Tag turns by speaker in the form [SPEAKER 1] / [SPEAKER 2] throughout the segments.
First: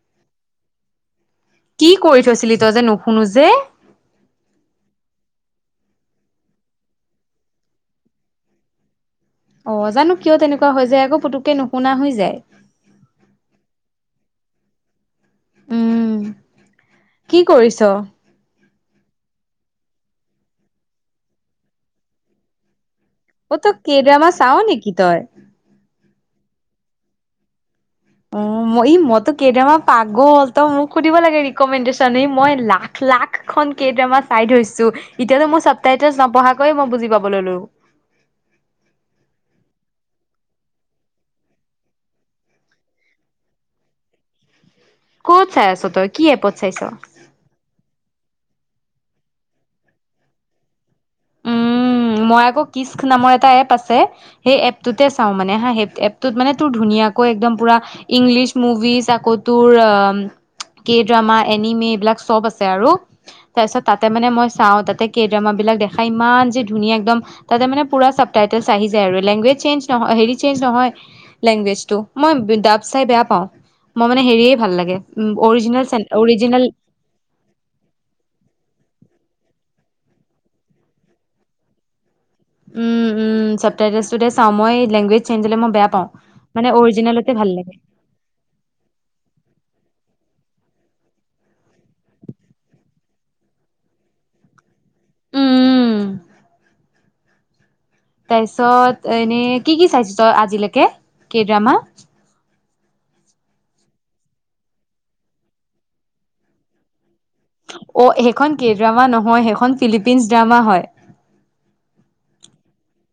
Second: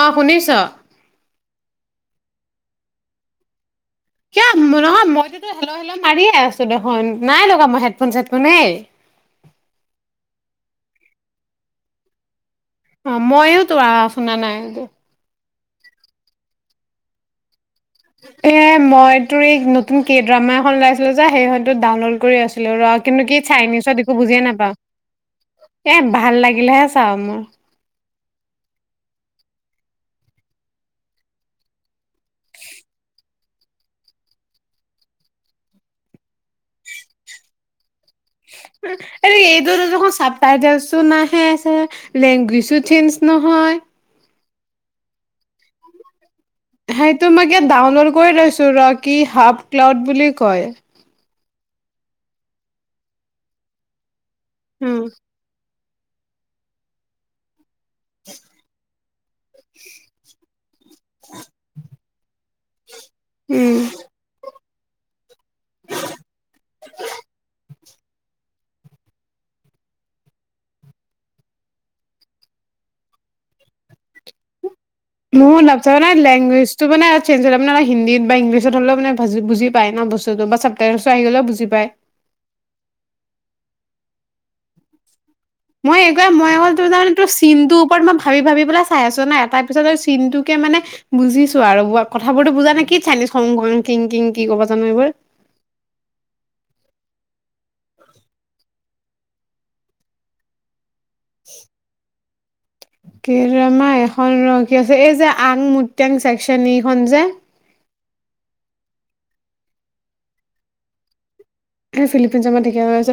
[SPEAKER 1] অঁ শুনিছ
[SPEAKER 2] কি কৰি থৈছিলি তই যে নুশুনো যে
[SPEAKER 1] কিয় নহয় মইতো হেলল' হেল' মাৰিয়ে আছো দেখোন নাই লগা মই হেডফোন চেডফোনে হে
[SPEAKER 2] অঁ জানো কিয় তেনেকুৱা হৈ যায় আকৌ পুতুকে নুশুনা হৈ যায়।
[SPEAKER 1] অঁ ময়ো তো আৱাজ শুনা নাই।
[SPEAKER 2] উম কি কৰিছ [inaudible]
[SPEAKER 1] এ মই তোৰ নতুন কি ড্ৰামা এখন ওলাইছিলে যে সেইখনতো ডাউনলোড কৰি আছিলো ৰ। কিন্তু কি
[SPEAKER 2] অ তই
[SPEAKER 1] চাইনিজত একো
[SPEAKER 2] কেইড্ৰামা
[SPEAKER 1] বুজিয়ে
[SPEAKER 2] চাও
[SPEAKER 1] নাপাওঁ
[SPEAKER 2] নেকি তই
[SPEAKER 1] এ ভাল লাগিলেহে চাও মোৰ
[SPEAKER 2] অঁ মই ই মইতো কে ড্ৰামা পাগল। তই মোক সুধিব লাগে ৰিকমেণ্ডেশচন মই লাখ লাখখন কেইড্ৰামা চাই থৈছো এতিয়াতো মই চাব টাইটেল নপঢ়াকৈয়ে মই বুজি পাব ললো।
[SPEAKER 1] এই এইটোত দেখোন চাব টাইটেলচো নাহে লেংগুৱেজো চেঞ্জ নহয়
[SPEAKER 2] ক'ত চাই আছ তই কি এপত চাইছ
[SPEAKER 1] সেইটো মই ইয়াত ডাউনলোড কৰি লৈছো। সুৰা কি হাফ ক্লাউড বুলি কয়।
[SPEAKER 2] উ মই আকৌ কিসক নামৰ এটা এপ আছে। সেই
[SPEAKER 1] উম
[SPEAKER 2] এপটোঁতে চাওঁ মানে হা এপটোত মানে তোৰ ধুনীয়াকৈ একদম পূৰা। ইংলিছ মুভিজ আকৌ তোৰ কে ড্ৰামা, এনিমি, এইবিলাক চব আছে আৰু
[SPEAKER 1] উম
[SPEAKER 2] তাৰপিছত তাতে মানে মই। চাওঁ। তাতে কেইড্ৰামা বিলাক দেখাইমা ধুনীয়া একদম তাতে মানে। পুৰা চাবটাইটলছ আহি যায় আৰু লগেজ চেঞ্জ ন হেৰি চেঞ্জ নহয় লেংগুৱেজ টো। মই ডাব চাই বেয়া পাওঁ মই মানে হেৰিয়ে ভাল লাগে।
[SPEAKER 1] মহ
[SPEAKER 2] অৰিজিনেল
[SPEAKER 1] লা
[SPEAKER 2] অৰিজিনেল
[SPEAKER 1] লেংগুৱেজটো মানে চে্জ হৈ ন হিন্দীত বাংলিছত হলে মানে ভাজো বুজি পাই ন বস্তুতটো বা চাপ্তাইছো আহি গ'লেও বুজি পায়।
[SPEAKER 2] উম। উাহ চাওঁ মই লংগেজ।
[SPEAKER 1] মই এইবাৰ মই আকল তোৰ তাৰে তোৰ
[SPEAKER 2] ভাল লাগে।
[SPEAKER 1] চিনটোৰ ওপৰত মই ভাবি ভাবি পেলাই চাই আছ নাই তাৰ পিছত তোৰ চিনটো। মানে বুজিছো আৰু কথাবোৰতো বুজা নে কি চাইনিজ খং-খং, কিং-কিং কি ক'ব। জনান এইব
[SPEAKER 2] উম, তাৰপিছত এনেই কি কি চাইছ তই আজিলৈকে? কে ড্ৰামাত
[SPEAKER 1] কেড্ৰামাত এখন ৰ কি আছে এই যে আংমটাং চছেক্চন এইখনন যে।
[SPEAKER 2] অ' সেইখন ক ড্ৰামা নহয় সেইখন ফিলিপিনচ ড্ৰামা হয়।
[SPEAKER 1] ফিলিপিনত ঠিকা হৈ আছে।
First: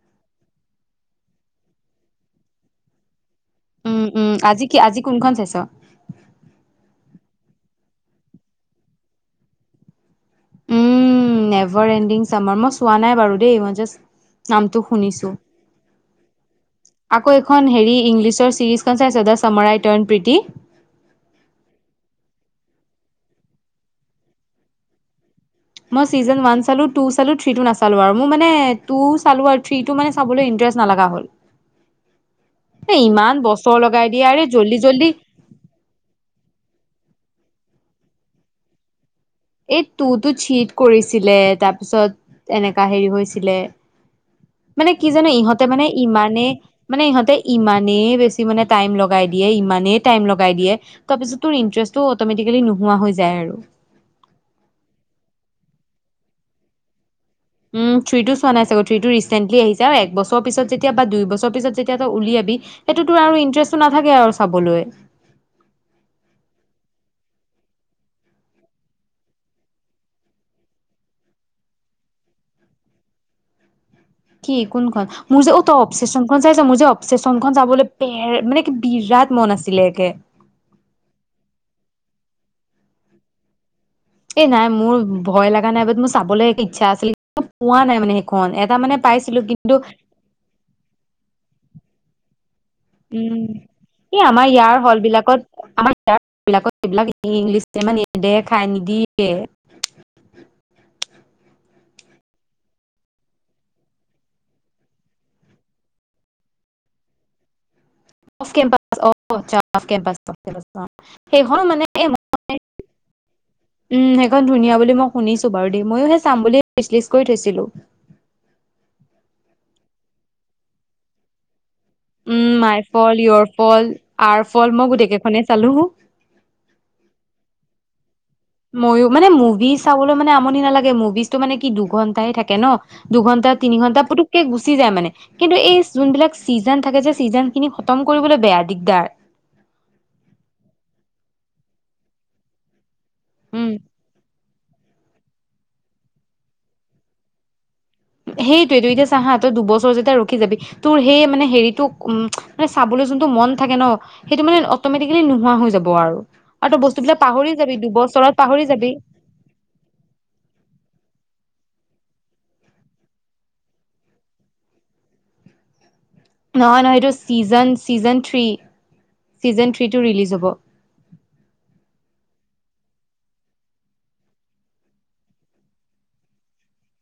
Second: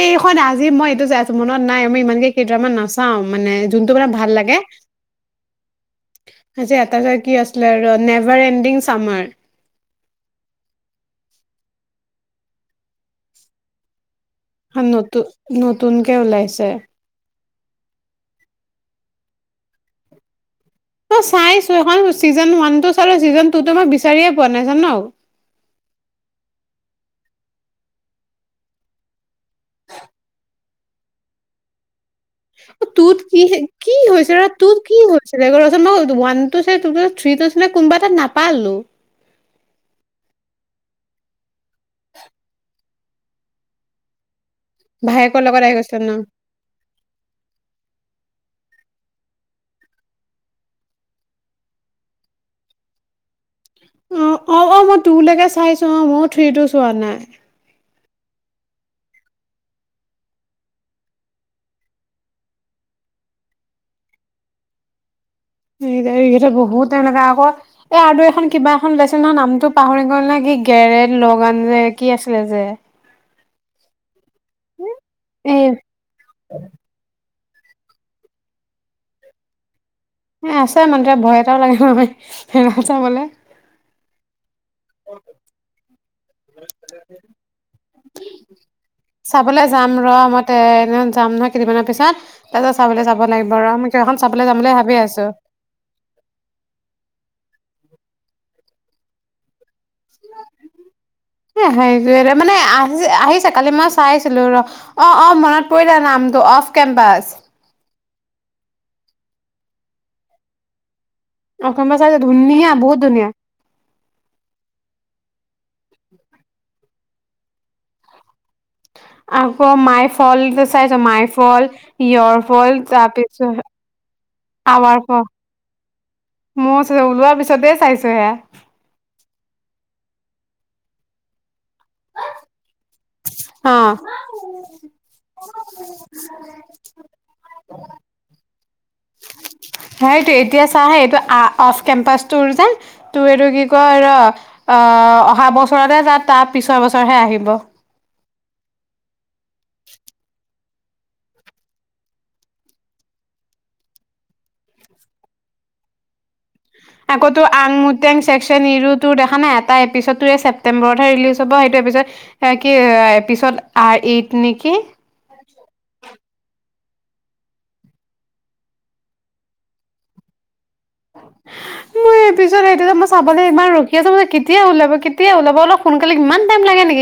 [SPEAKER 1] এইখন আজি মই এইটোই আছো মনত নাই মই ইমানকে কেইটামান নাচাওঁ। ভাল লাগে যোনটো
[SPEAKER 2] উম,
[SPEAKER 1] মানে ভাল
[SPEAKER 2] উম,
[SPEAKER 1] লাগে
[SPEAKER 2] আজি কি আজি কোনখন চাইছ?
[SPEAKER 1] যে এটা যে কি আছিলে never ending summer.
[SPEAKER 2] Um. Ever ending summer মই চোৱা নাই বাৰু দেই মই জাষ্ট নামটো
[SPEAKER 1] নতুন
[SPEAKER 2] শুনিছোঁ।
[SPEAKER 1] নতুনকে ওলাইছে।
[SPEAKER 2] আকৌ এখন হেৰি ইংলিছৰ চিৰিজখন চাইছ দা চামৰাই টণ প্ৰীতি?
[SPEAKER 1] ই চাইছোঁ এইখন চিজন ওৱানটো চালোঁ ছিজন টুটো মই বিচাৰিয়ে পোৱা নাই জা'ন
[SPEAKER 2] মই চিজেন ৱান চালোঁ, টু চালোঁ, থ্ৰী টো নাচালোঁ আৰু মোৰ মানে টু চালোঁ আৰু থ্ৰী টো মানে চাবলে ইন্ত্ৰেষ্ট নলগা হ'ল।
[SPEAKER 1] অ'
[SPEAKER 2] এ
[SPEAKER 1] তোত
[SPEAKER 2] ইমান
[SPEAKER 1] কি হে
[SPEAKER 2] বছৰ
[SPEAKER 1] কি
[SPEAKER 2] লগাই দিয়ে
[SPEAKER 1] হৈছে
[SPEAKER 2] আৰে
[SPEAKER 1] ৰে
[SPEAKER 2] জল্দি
[SPEAKER 1] তোত কি
[SPEAKER 2] জল্দি
[SPEAKER 1] হৈছিলেচৰত? ম ওৱান টো চাই, তুটো চাই, থ্ৰী টো। কোনোবা এটাত নাপালো।
[SPEAKER 2] এই তুটোত চিট কৰিছিলে, তাৰপিছত এনেকা হেৰি হৈছিলে। মানে কি জানো,
[SPEAKER 1] ভায়েকৰ লগত
[SPEAKER 2] ইহঁতে
[SPEAKER 1] আহি
[SPEAKER 2] মানে
[SPEAKER 1] গৈছিলে ন
[SPEAKER 2] ইমানে, মানে ইহঁতে ইমানেই বেছি মানে। টাইম লগাই দিয়ে, ইমানেই টাইম লগাই দিয়ে, তাৰপিছত তোৰ ইন্টাৰেষ্টটো অটমেটিকেলি নোহোৱা হৈ যায় আৰু
[SPEAKER 1] অ', অ', অ' মই টুলৈকে চাইছো অ মইও থ্ৰী টো চোৱা নাই।
[SPEAKER 2] উম! থ্ৰীটো চোৱা নাই চাগ থ্ৰীটো ৰিচেন্টলি আহিছে আৰু একবছৰ পিছত যেতিয়া বা দুই বছৰ পিছত যেতিয়া, তই উলিয়াবি সেইটো তোৰ আৰু ইন্টাৰেষ্টটো নাথাকে আৰু চাবলৈ।
[SPEAKER 1] এইেই বহুত এনেকা আকৌ এ আৰু এখন কিবা এখন ওলাইছিল নহয় নামটো পাহৰি গ'ল নে কি গেৰেট লগান যে কি আছিলে যে?
[SPEAKER 2] কি কোনখন? মোৰ যে
[SPEAKER 1] এই
[SPEAKER 2] ত অপচেচন খন চাই'ছ? মোৰ যে অপচে- চন খন যাবলৈ পে মানে কি বিৰাট মন আছিলে গে
[SPEAKER 1] এ আছে মানে ভয় এটাও লাগে নহয় সেইখন চাবলে।
[SPEAKER 2] এই নাই মোৰ ভয় লাগা নাই বাট মোৰ চাবলৈ এক ইচ্ছা আছিলে ম পোৱা নাই মানে সেইখন এটা মানে পাইছিলো
[SPEAKER 1] চাবলৈ
[SPEAKER 2] কিন্তু
[SPEAKER 1] যাম ৰ মই ট্ৰেইনত যাম নহয় কেইদিনমানৰ পিছত। তাৰপিছত চাবলৈ যাব
[SPEAKER 2] উম।
[SPEAKER 1] লাগিব ৰ মই কিবা এখন
[SPEAKER 2] এই
[SPEAKER 1] চাবলৈ
[SPEAKER 2] আমাৰ
[SPEAKER 1] যাম বুলি
[SPEAKER 2] ইয়াৰ
[SPEAKER 1] ভাবি
[SPEAKER 2] হল
[SPEAKER 1] আছো।
[SPEAKER 2] বিলাকত, আমা ইয়াৰ হল বিলাকবিলাক ইংলিছ তে ইমান নে দে খাই, নিদিয়ে।
[SPEAKER 1] মানে, আহি, আহিছে কালি মই চাইছিলো ৰ, অ, অ, মনত পৰিলে নামটো অফ কেম্পাচ।
[SPEAKER 2] অফ কেম্পাচ, অ আচ্ছা, অফ কেম্পাচ অ সেইখনো
[SPEAKER 1] অফ কেম্পাচ
[SPEAKER 2] মানেই
[SPEAKER 1] চাইছো ধুনীয়া
[SPEAKER 2] [unintelligible]
[SPEAKER 1] বহুত ধুনীয়া।
[SPEAKER 2] উম, সেইখন ধুনীয়া বুলি মই শুনিছো, বাৰু দেই ময়ো সে, চাম বুলি [unintelligible] কৈ থৈছিলো
[SPEAKER 1] আকৌ মাই ফল্ট টো চাইছ, my fault your
[SPEAKER 2] um my
[SPEAKER 1] fault, তাৰ
[SPEAKER 2] ফল
[SPEAKER 1] পিছ
[SPEAKER 2] ইয়ৰ ফল আৰ ফল মই
[SPEAKER 1] আৱাৰ
[SPEAKER 2] গোটেই
[SPEAKER 1] ফল,
[SPEAKER 2] কেইখনে চালো
[SPEAKER 1] মোৰ ওলোৱাৰ পিছতে চাইছো। সেয়া।
[SPEAKER 2] ময়ো, মানে মুভি চাবলৈ মানে আমনি নালাগে, মুভিজ তটো মানে, কি দুঘণ্টাই থাকে ন? দুঘন্টা, তিনি
[SPEAKER 1] অ।
[SPEAKER 2] ঘন্টা, পুতুককে গুচি যায়, মানে কিন্তু এই যোনবিলাক চিজন থাকে, যে চিজন খিনি খতম কৰিবলৈ, বেয়া দিগদাৰ।
[SPEAKER 1] সেইটো এতিয়া চা হা এইটো অফ, কেম্পাটোৰ যে- তু, এইটো কি
[SPEAKER 2] উম
[SPEAKER 1] কয় ৰ অ, অহা বছৰতে, যাত তাৰ পিছৰ, বছৰহে আহিব।
[SPEAKER 2] সেইটোয়েই, তই এতিয়া চা হা তই দুবছৰ, যেতিয়া ৰখি যাবি, তোৰ সেই মানে হেৰিটো, উ, ম, চাবলৈ যোনটো মন থাকে, ন সেইটো মানে অটমেটিকেলি, নোহোৱা হৈ যাব আৰু তই বস্তুবিলাক
[SPEAKER 1] আকৌ‌
[SPEAKER 2] পাহৰি
[SPEAKER 1] আং
[SPEAKER 2] যাবি
[SPEAKER 1] মোটেং
[SPEAKER 2] দুবছৰত
[SPEAKER 1] চছেকচন
[SPEAKER 2] পাহৰি যাবি
[SPEAKER 1] ইৰটো, দেখা নাই, এটা এপিচড টোৱে ছেপটেম্বৰত, হে ৰিলিজ হব। সেইটো এপিচড- এ, কি, পিছত, আ এইত নেকি?
[SPEAKER 2] নহয়, নহয়, এইটো ছিজন, ছিজন থ্ৰী, ছিজন থ্ৰীটো ৰিলিজ হ'ব।
[SPEAKER 1] মই এপিচড সেইটোকে মই, চাবলৈ ইমান ৰখি আছো, মানে কেতিয়া ওলাব, কেতিয়া ওলাব, অলপ সোনকালে, ইমান টাইম লাগে নে-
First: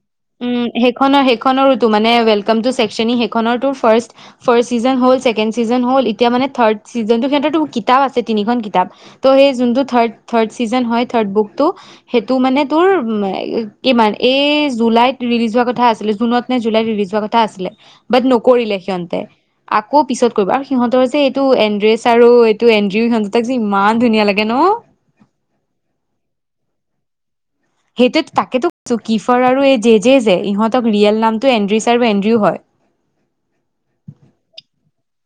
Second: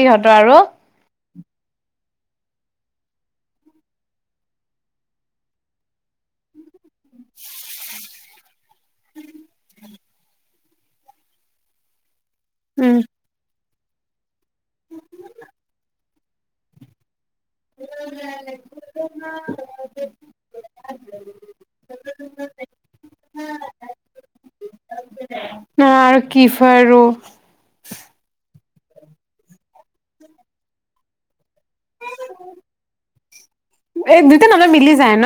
[SPEAKER 2] উম, সেইখনৰ সেইখনৰোটো মানে ৱেল কাম টো সেকচন ই, সেইখনৰ টো, ফাৰ্ষ্ট ছিজন হল, চেকেণ্ড ছিজন হল, এতিয়া মানে থাৰ্ড- ছিজনটো, ক্ষেত্ৰটো কিতাপ আছে তিনিখন কিতাপ, ত 'সেই জোনটো থাৰ্ড ছিজন হয়, থাৰ্ড বুকটো সেইটো মানে তোৰ
[SPEAKER 1] উম
[SPEAKER 2] মে ই ইমান এই যে, জুলাইত ৰিলিজ হোৱা কথা আছিলে, জুনত নে জুলাই ৰিলিজ হোৱা কথা আছিলে। বাট নকৰিলে সিহঁতে, আকৌ পিছত কৰিব, আৰু সিহঁতৰ যে এইটো, এড্ৰেচ আৰু এইটো এনড্ৰিউ, সিহত দুতাক যে ইমান ধুনীয়া লাগে ন।
[SPEAKER 1] আৰু কি হয় আৰু
[SPEAKER 2] সেইটোয়েটো, তাকেতো কৈছো, কিফৰ আৰু এই যেযে, যে ইহঁতক ৰিয়েল নাম টো, এড্ৰিছ আৰু এণ্ড্ৰিও হয়।
[SPEAKER 1] এই দুইটা নামে মিলি যায় ন।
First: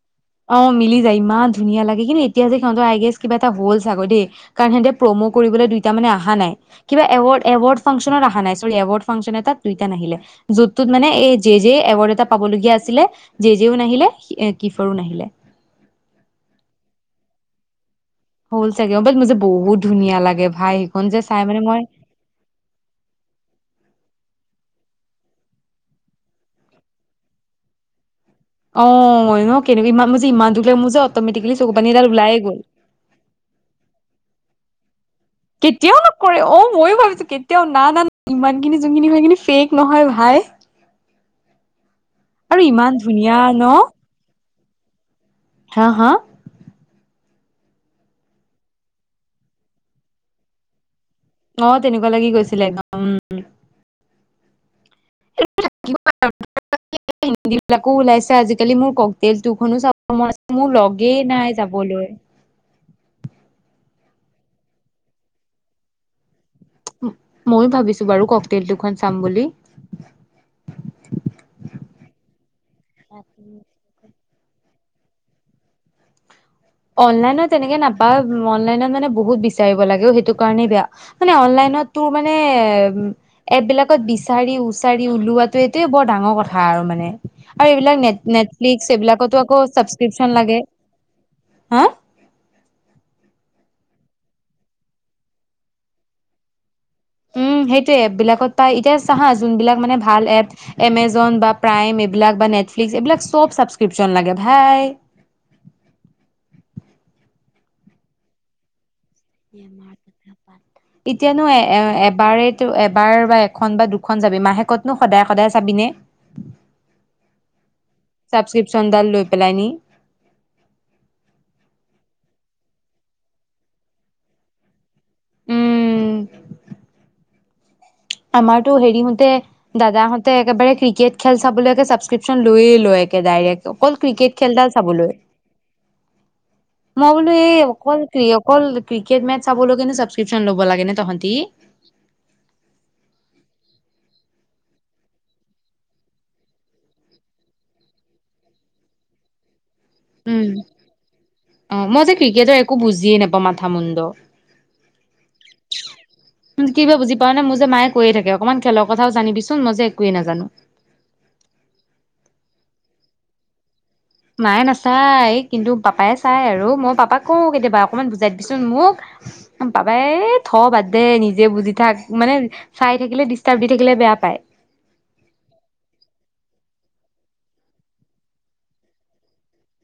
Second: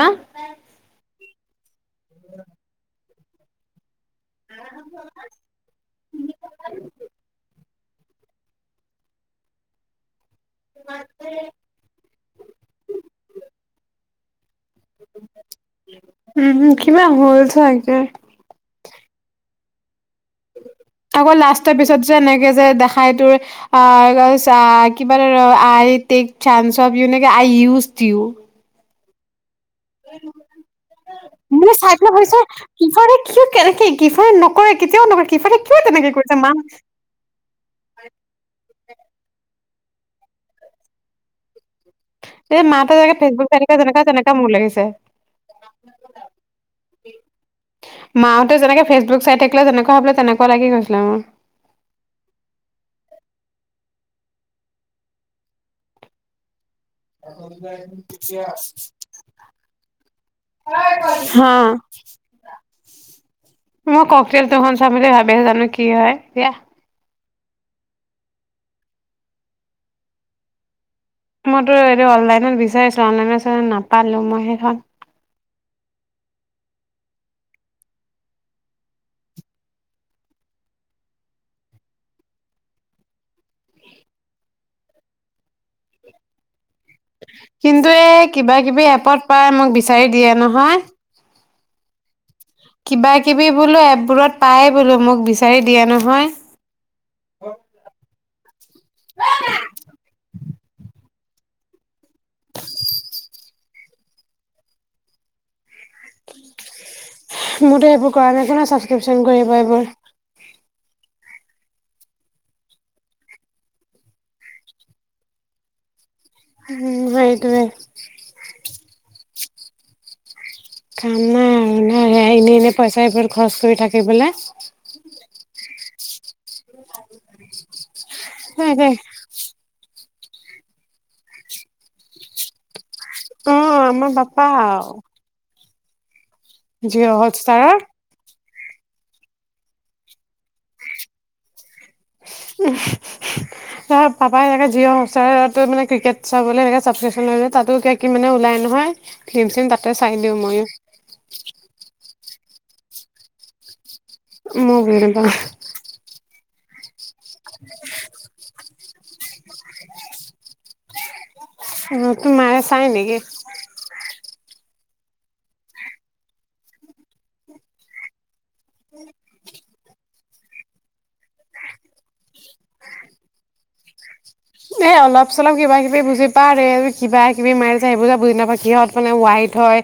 [SPEAKER 2] অ মিলি যায়, ইমান ধুনীয়া লাগে, কিন্তু এতিয়া সিহতক, আই গেচ কিবা এটা হ'ল। হ'ল চাগে দেই, কাৰণ সিহতে প্ৰমো কৰিবলৈ দুইটা মানে অহা নাই, কিবা এৱাৰ্ড, এৱাৰ্ডছ এৱাৰ্ড ফাংচনত আহা নাই চৰি এৱাৰ্ড ফাংচন এটাত, দুইটা নাহিলে। যোন টোত মানে, এই জেজে এৱাৰ্ড এটা পাবলগীয়া আছিলে জেজেও নাহিলে। [unintelligible]
[SPEAKER 1] উম কিবা হ'ল। চব একে।
[SPEAKER 2] হ'ল চাগে, তাইক মোৰ যে বহুত ধুনীয়া লাগে ভাই সেইখন যে
[SPEAKER 1] আকৌ
[SPEAKER 2] চাই মানে
[SPEAKER 1] লাষ্টৰ
[SPEAKER 2] মই
[SPEAKER 1] পিছত যে এনেকে যে দেখাই তোৰ অ' কিবাৰ I take chance of you নেকি আই ইউজ ইউ।
[SPEAKER 2] [unintelligible] মোৰ যে ইমান দুখ
[SPEAKER 1] [unintelligible]
[SPEAKER 2] লাগে মোৰ যে অট'মেটিকেলি চকু পানী এডাল ওলায়ে গ'ল
[SPEAKER 1] কেতিয়াও নহয়।
[SPEAKER 2] কেতিয়াও নকৰে অ' ময়ো ভাবিছো কেতিয়াও না না ইমানখিনি যোনখিনি হৈ কি ফেক। নহয় ভাই।
[SPEAKER 1] এ
[SPEAKER 2] আৰু ইমান
[SPEAKER 1] মাতে যেনেকা
[SPEAKER 2] ধুনীয়া ন
[SPEAKER 1] ফেচবুচনো যেনেকা তেনেকা মোৰ লাগিছে। [inaudible]
[SPEAKER 2] হা হা।
[SPEAKER 1] মাহ'তে যেনেকে ফেচবুক চাই থাকিলে যেনেকুৱা ভাবিলে তেনেকুৱা লাগি গৈছিলে মোৰ।
[SPEAKER 2] অ তেনেকুৱা লাগি গৈছিলে [unintelligible] হিন্দী বিলাকো ওলাইছে আজিকালি মোৰ ককটেল টোখনো চাব মন আছে মোৰ লগেই
[SPEAKER 1] হা
[SPEAKER 2] নাই যাবলৈ।
[SPEAKER 1] মই ককটেল টু খন চাম বুলি ভাবি আছো জানো কি হয়, দিয়া।
[SPEAKER 2] ময়ো ভাবিছো বাৰু ককটল টু খন চাম বুলি।
[SPEAKER 1] মইতো এইটো অনলাইনত বিচাৰিছিলো অনলাইন নাপালো মই সেইখন
[SPEAKER 2] অনলাইনত এনেকে নাপাঅ অনলাইনত মানে বহুত বিচাৰিব লাগে সেইটো কাৰণে বেয়া মানে অনলাইনত তোৰ মানে এপ বিলাকত বিচাৰি উচাৰি উওলোৱাটো এইটোয়ে বৰ ডাঙৰ কথা। আৰু মানে। আৰু
[SPEAKER 1] কিন্তু
[SPEAKER 2] এইবিলাক
[SPEAKER 1] এ
[SPEAKER 2] নেট
[SPEAKER 1] কিবা কিবি
[SPEAKER 2] নেটফ্লিক্স
[SPEAKER 1] এপত
[SPEAKER 2] এইবিলাকতো
[SPEAKER 1] পাই
[SPEAKER 2] আকৌ
[SPEAKER 1] মোক বিচাৰি দিয়ে
[SPEAKER 2] ছাবস্ক্ৰিপচন লাগে
[SPEAKER 1] নহয়।
[SPEAKER 2] হা
[SPEAKER 1] কিবা কিবি বোলো এপবোৰত পায় বোলো মোক বিচাৰি দিয়া নহয়।
[SPEAKER 2] উম সেইটো এপ বিলাকত পাই, এতিয়া চা হা' যোনবিলাক মানে ভাল এপ। এম এজ জ'ন বা প্ৰাইম এইবিলাক বা নেটফ্লিক্স চব ছাবস্ক্ৰিপশ্যন লাগে ভাই
[SPEAKER 1] মোৰতো সেইবোৰ কৰা নাই স্ক্ৰিপশ্যন কৰিব এইবোৰ
[SPEAKER 2] এতিয়ানো এ এ এবাৰে এবাৰ বা এখন বা দুখন যাবি মাহেকতনো সদায় সদায় চাবিনে
[SPEAKER 1] উম সেইটোৱে।
[SPEAKER 2] পেলায় নি
[SPEAKER 1] কাম নাই ন স এনে এনে পইচাবোৰ খৰচ কৰি থাকিবলৈ।
[SPEAKER 2] উম
[SPEAKER 1] চ [unintelligible]
[SPEAKER 2] আমাৰতো হেৰি হোতে দাদাহঁতে একেবাৰে ক্ৰিকেট খেল চাবলৈকে ছাবস্ক্ৰিশ্যন লয়ে লয়
[SPEAKER 1] অ
[SPEAKER 2] ডাৰেক্ট অকল
[SPEAKER 1] আমাৰ
[SPEAKER 2] ক্ৰিকেট
[SPEAKER 1] পাপা
[SPEAKER 2] খেলাদাল চাবলৈ মই
[SPEAKER 1] জিঅ'
[SPEAKER 2] বোলো এই
[SPEAKER 1] হটষ্টাৰৰ
[SPEAKER 2] অকল ক্ৰি অকল ক্ৰিকেট মেটচ চাবলৈ কিনে ছাবস্ক্ৰিপশ্যন ল'ব লাগে নে তহতি।
[SPEAKER 1] অ' পাপাই এনেকে জিঅ' হটষ্টাৰটোত মানে ক্ৰিকেট চাবলৈকে ছাবস্ক্ৰিপশ্যন লৈ ল'লে, তাতো কি মানে ওলাই নহয় ফিল্ম চিল্ম তাত তে চাই দিওঁ
[SPEAKER 2] উম।
[SPEAKER 1] ময়ো।
[SPEAKER 2] অ মই যে ক্ৰিকেটৰ একো বুজিয়ে নাপাওঁ মাথা মুণ্ড।
[SPEAKER 1] ময়ো বুজি নাপাওঁ।
[SPEAKER 2] কিবা বুজি পোৱানে? মোৰ যে মায়ে কৈয়ে থাকে অকণমান খেলৰ কথাও জানিবিচোন, মই যে একোৱেই নাজানো।
[SPEAKER 1] উ তো মাৰে চাই নেকি?
[SPEAKER 2] মাই নাচাই, কিন্তু পাপাই চাই আৰু মই পাপাক কওঁ কেতিয়াবা অকমান বুজাই দিবিচোন, মোক পাপাই এ থ বাদ দে নিজে বুজি থাক, মানে চাই থাকিলে ডিষ্টাৰ্ব দি থাকিলে বেয়া পায়।
[SPEAKER 1] এ অলপ চলপ কিবা কিবি বুজি পাওঁ, কিবা কিবি মাৰে যে সেইবোৰ যে বুজি নাপাওঁ, কিহত মানে ৱাইট হয়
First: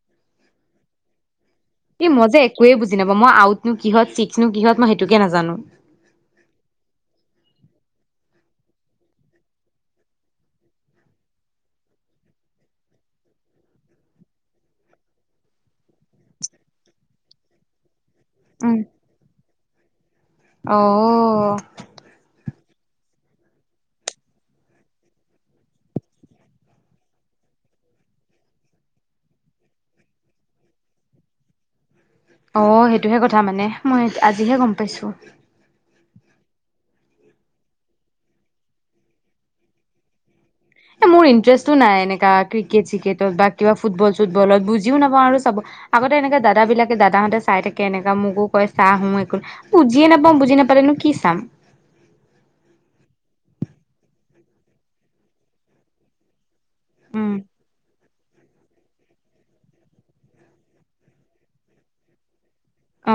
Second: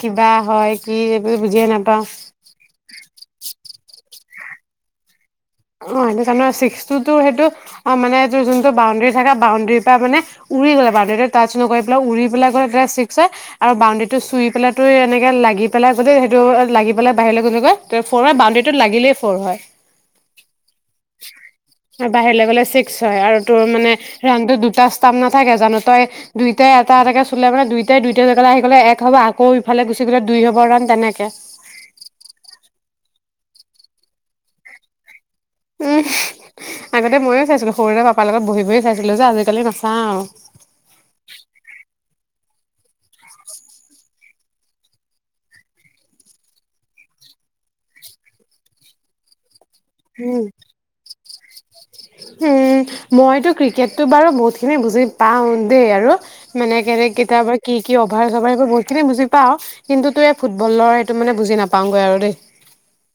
[SPEAKER 1] কিবা হয় কি এইবোৰ বুজিয়ে নাপাওঁ
[SPEAKER 2] ই মই যে একোৱে বুজি নাপাওঁ, মই আউ নো কিহত ছিক্স নো কিহত মই সেইটোকে নাজানো।
[SPEAKER 1] অ' সেইটো জানো, ছিক্সটো তো সেইটো অ' মানে এই যোনটো বাউণ্ডেৰী থাকে বাউণ্ডেৰীৰ পৰা মানে উৰি গ'লে বাউণ্ডেৰীটো টাচ নকৰি পেলাই উৰি পেলাই গ'লে ছিক্স হয়। আৰু বাউণ্ডেৰীটো চুই পেলাই ত এনেকে লাগি পেলাই গ'লেই সেইটো লাগি পেলাই বাহিৰলৈ গ'লে গৈ ফ'ৰ
[SPEAKER 2] উম
[SPEAKER 1] বাউণ্ডেৰীটোত লাগিলেই ফ'ৰ হয়।
[SPEAKER 2] অ
[SPEAKER 1] আৰু বাহিৰলৈ গ'লে ছিক্স হয়, আৰু তোৰ মানে ৰাণতো দুটা ষ্টাম নাথাকে জানো, তই দুইটাই এটা এটাকে চুলে মানে দুইটাই দুইটা জেগালৈ আহি গ'লে এক হ'ব, আকৌ ইফালে গুচি গ'লে দুই হ'ব, ৰাণ তেনেকে।
[SPEAKER 2] অ' সেইটোহে কথা মানে, মই আজিহে গম পাইছোঁ।
[SPEAKER 1] আগতে ময়ো চাইছিলো সৰুতে পাপা লগত বহি বহি চাইছিলো যে, আজিকালি নাচাওঁ।
[SPEAKER 2] এ মোৰ ইণ্টাৰেষ্টো নাই এনেকা, ক্ৰিকেট চিকেটত বা কিবা ফুটবল চুটবলত, বুজিও নাপাওঁ আৰু চাব, আগতে এনেকে দাদাবিলাকে দাদাহঁতে চাই থাকে এনেকা, মোকো কয় চা হোঁ, একো বুজিয়ে নাপাওঁ,
[SPEAKER 1] উম
[SPEAKER 2] বুজি নাপালেনো কি চাম?
[SPEAKER 1] উম মইতো ক্ৰিকেটতটো বাৰু বহুতখিনি বুজি পাওঁ দেই আৰু মানে কেনে
[SPEAKER 2] উম
[SPEAKER 1] কেতিয়াবা কি কি। [unintelligible] বহুতখিনি বুজি পাওঁ, কিন্তুতো এই ফুটবলৰ এইটো মানে বুজি নাপাওঁগৈ আৰু দেই।
[SPEAKER 2] অ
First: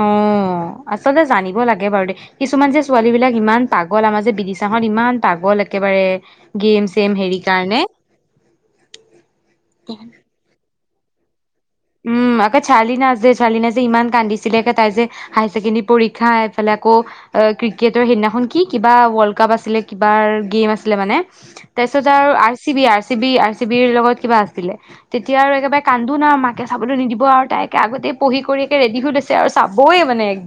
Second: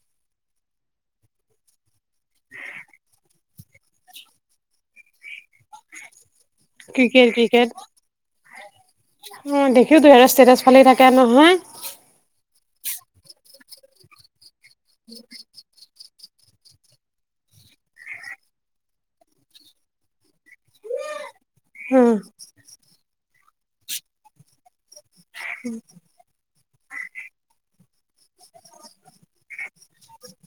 [SPEAKER 2] আচলতে জানিব লাগে বাৰু দে কিছুমান যে ছোৱালী বিলাক ইমান পাগল আমাৰ যে বিদিচা হত ইমান পাগল একেবাৰে। গেম চেম
[SPEAKER 1] ক্ৰিকেট
[SPEAKER 2] হেৰি কাৰণে
[SPEAKER 1] ক্ৰিকেট অ দেখি তহ ষ্ট্ৰেটাচ ফালি থাকে। কে নহয়।
[SPEAKER 2] উম আক চাৰ্লিনা যে চাৰ্লিনা যে ইমান কান্দিছে। ছিলেকে তাই যে হায়কেণ্ডেী পৰী। হা, এইফালে আকৌ আ, ক্ৰিকেটৰ সেইদিনাখন কি, কিবা ৱৰ্ল্ডকাপ আছিলে কিবাৰ, গেম আছিলে মানে। তাৰপিছত
[SPEAKER 1] উম
[SPEAKER 2] আৰু R C B R C B. চিবিৰ লগত কিবা আছিলে। তেতিয়াৰ আৰু একেবাৰে কান্দোন মাত কে চাবলৈ নিদিব, আৰু তাই‌ একে আগতেই পঢ়ি কৰি একে ৰেডি হৈ লৈছে আৰু চাবই মানে‌ এক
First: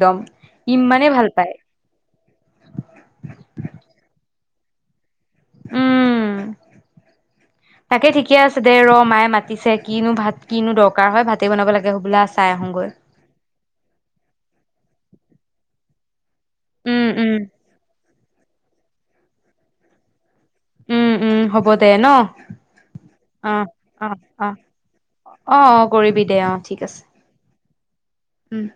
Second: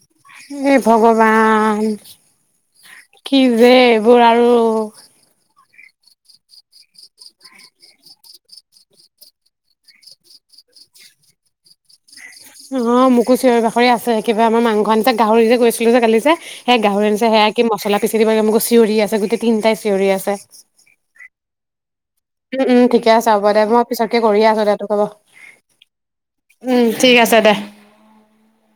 [SPEAKER 1] এ ভগৱান কি যে এইবোৰ। আৰু [unintelligible]
[SPEAKER 2] উম তাকে ঠিকে আছে দে ৰ মায়ে মাতিছে কিনো ভাত কিনো দৰকাৰ হয় ভাতে বনাব লাগে হবলা আছে।
[SPEAKER 1] অ' মোকো চিঞৰি বাখৰি আছে, কিবা আমাৰ মাংস আনি চে, গাহৰি যে কৈছিলো যে কালি যে সেই
[SPEAKER 2] উম
[SPEAKER 1] গাহৰি আনিছে,
[SPEAKER 2] উম
[SPEAKER 1] সেয়া কি মছলা [unintelligible] মানে মোকো চিঞৰি আছে গোট তিনিটাাই চিঞৰি আছে।
[SPEAKER 2] উম। উম। হ'ব দে ন।
[SPEAKER 1] উম। উম। ঠিকে আছে হ'ব দে।
[SPEAKER 2] অ',
[SPEAKER 1] মই পিছতকে
[SPEAKER 2] অ',
[SPEAKER 1] কৰিয়ে
[SPEAKER 2] অ',
[SPEAKER 1] আছো। দোতো কব
[SPEAKER 2] অ', অ', কৰিবি দে অ',
[SPEAKER 1] উম। ঠিক আছে দে।
[SPEAKER 2] উম।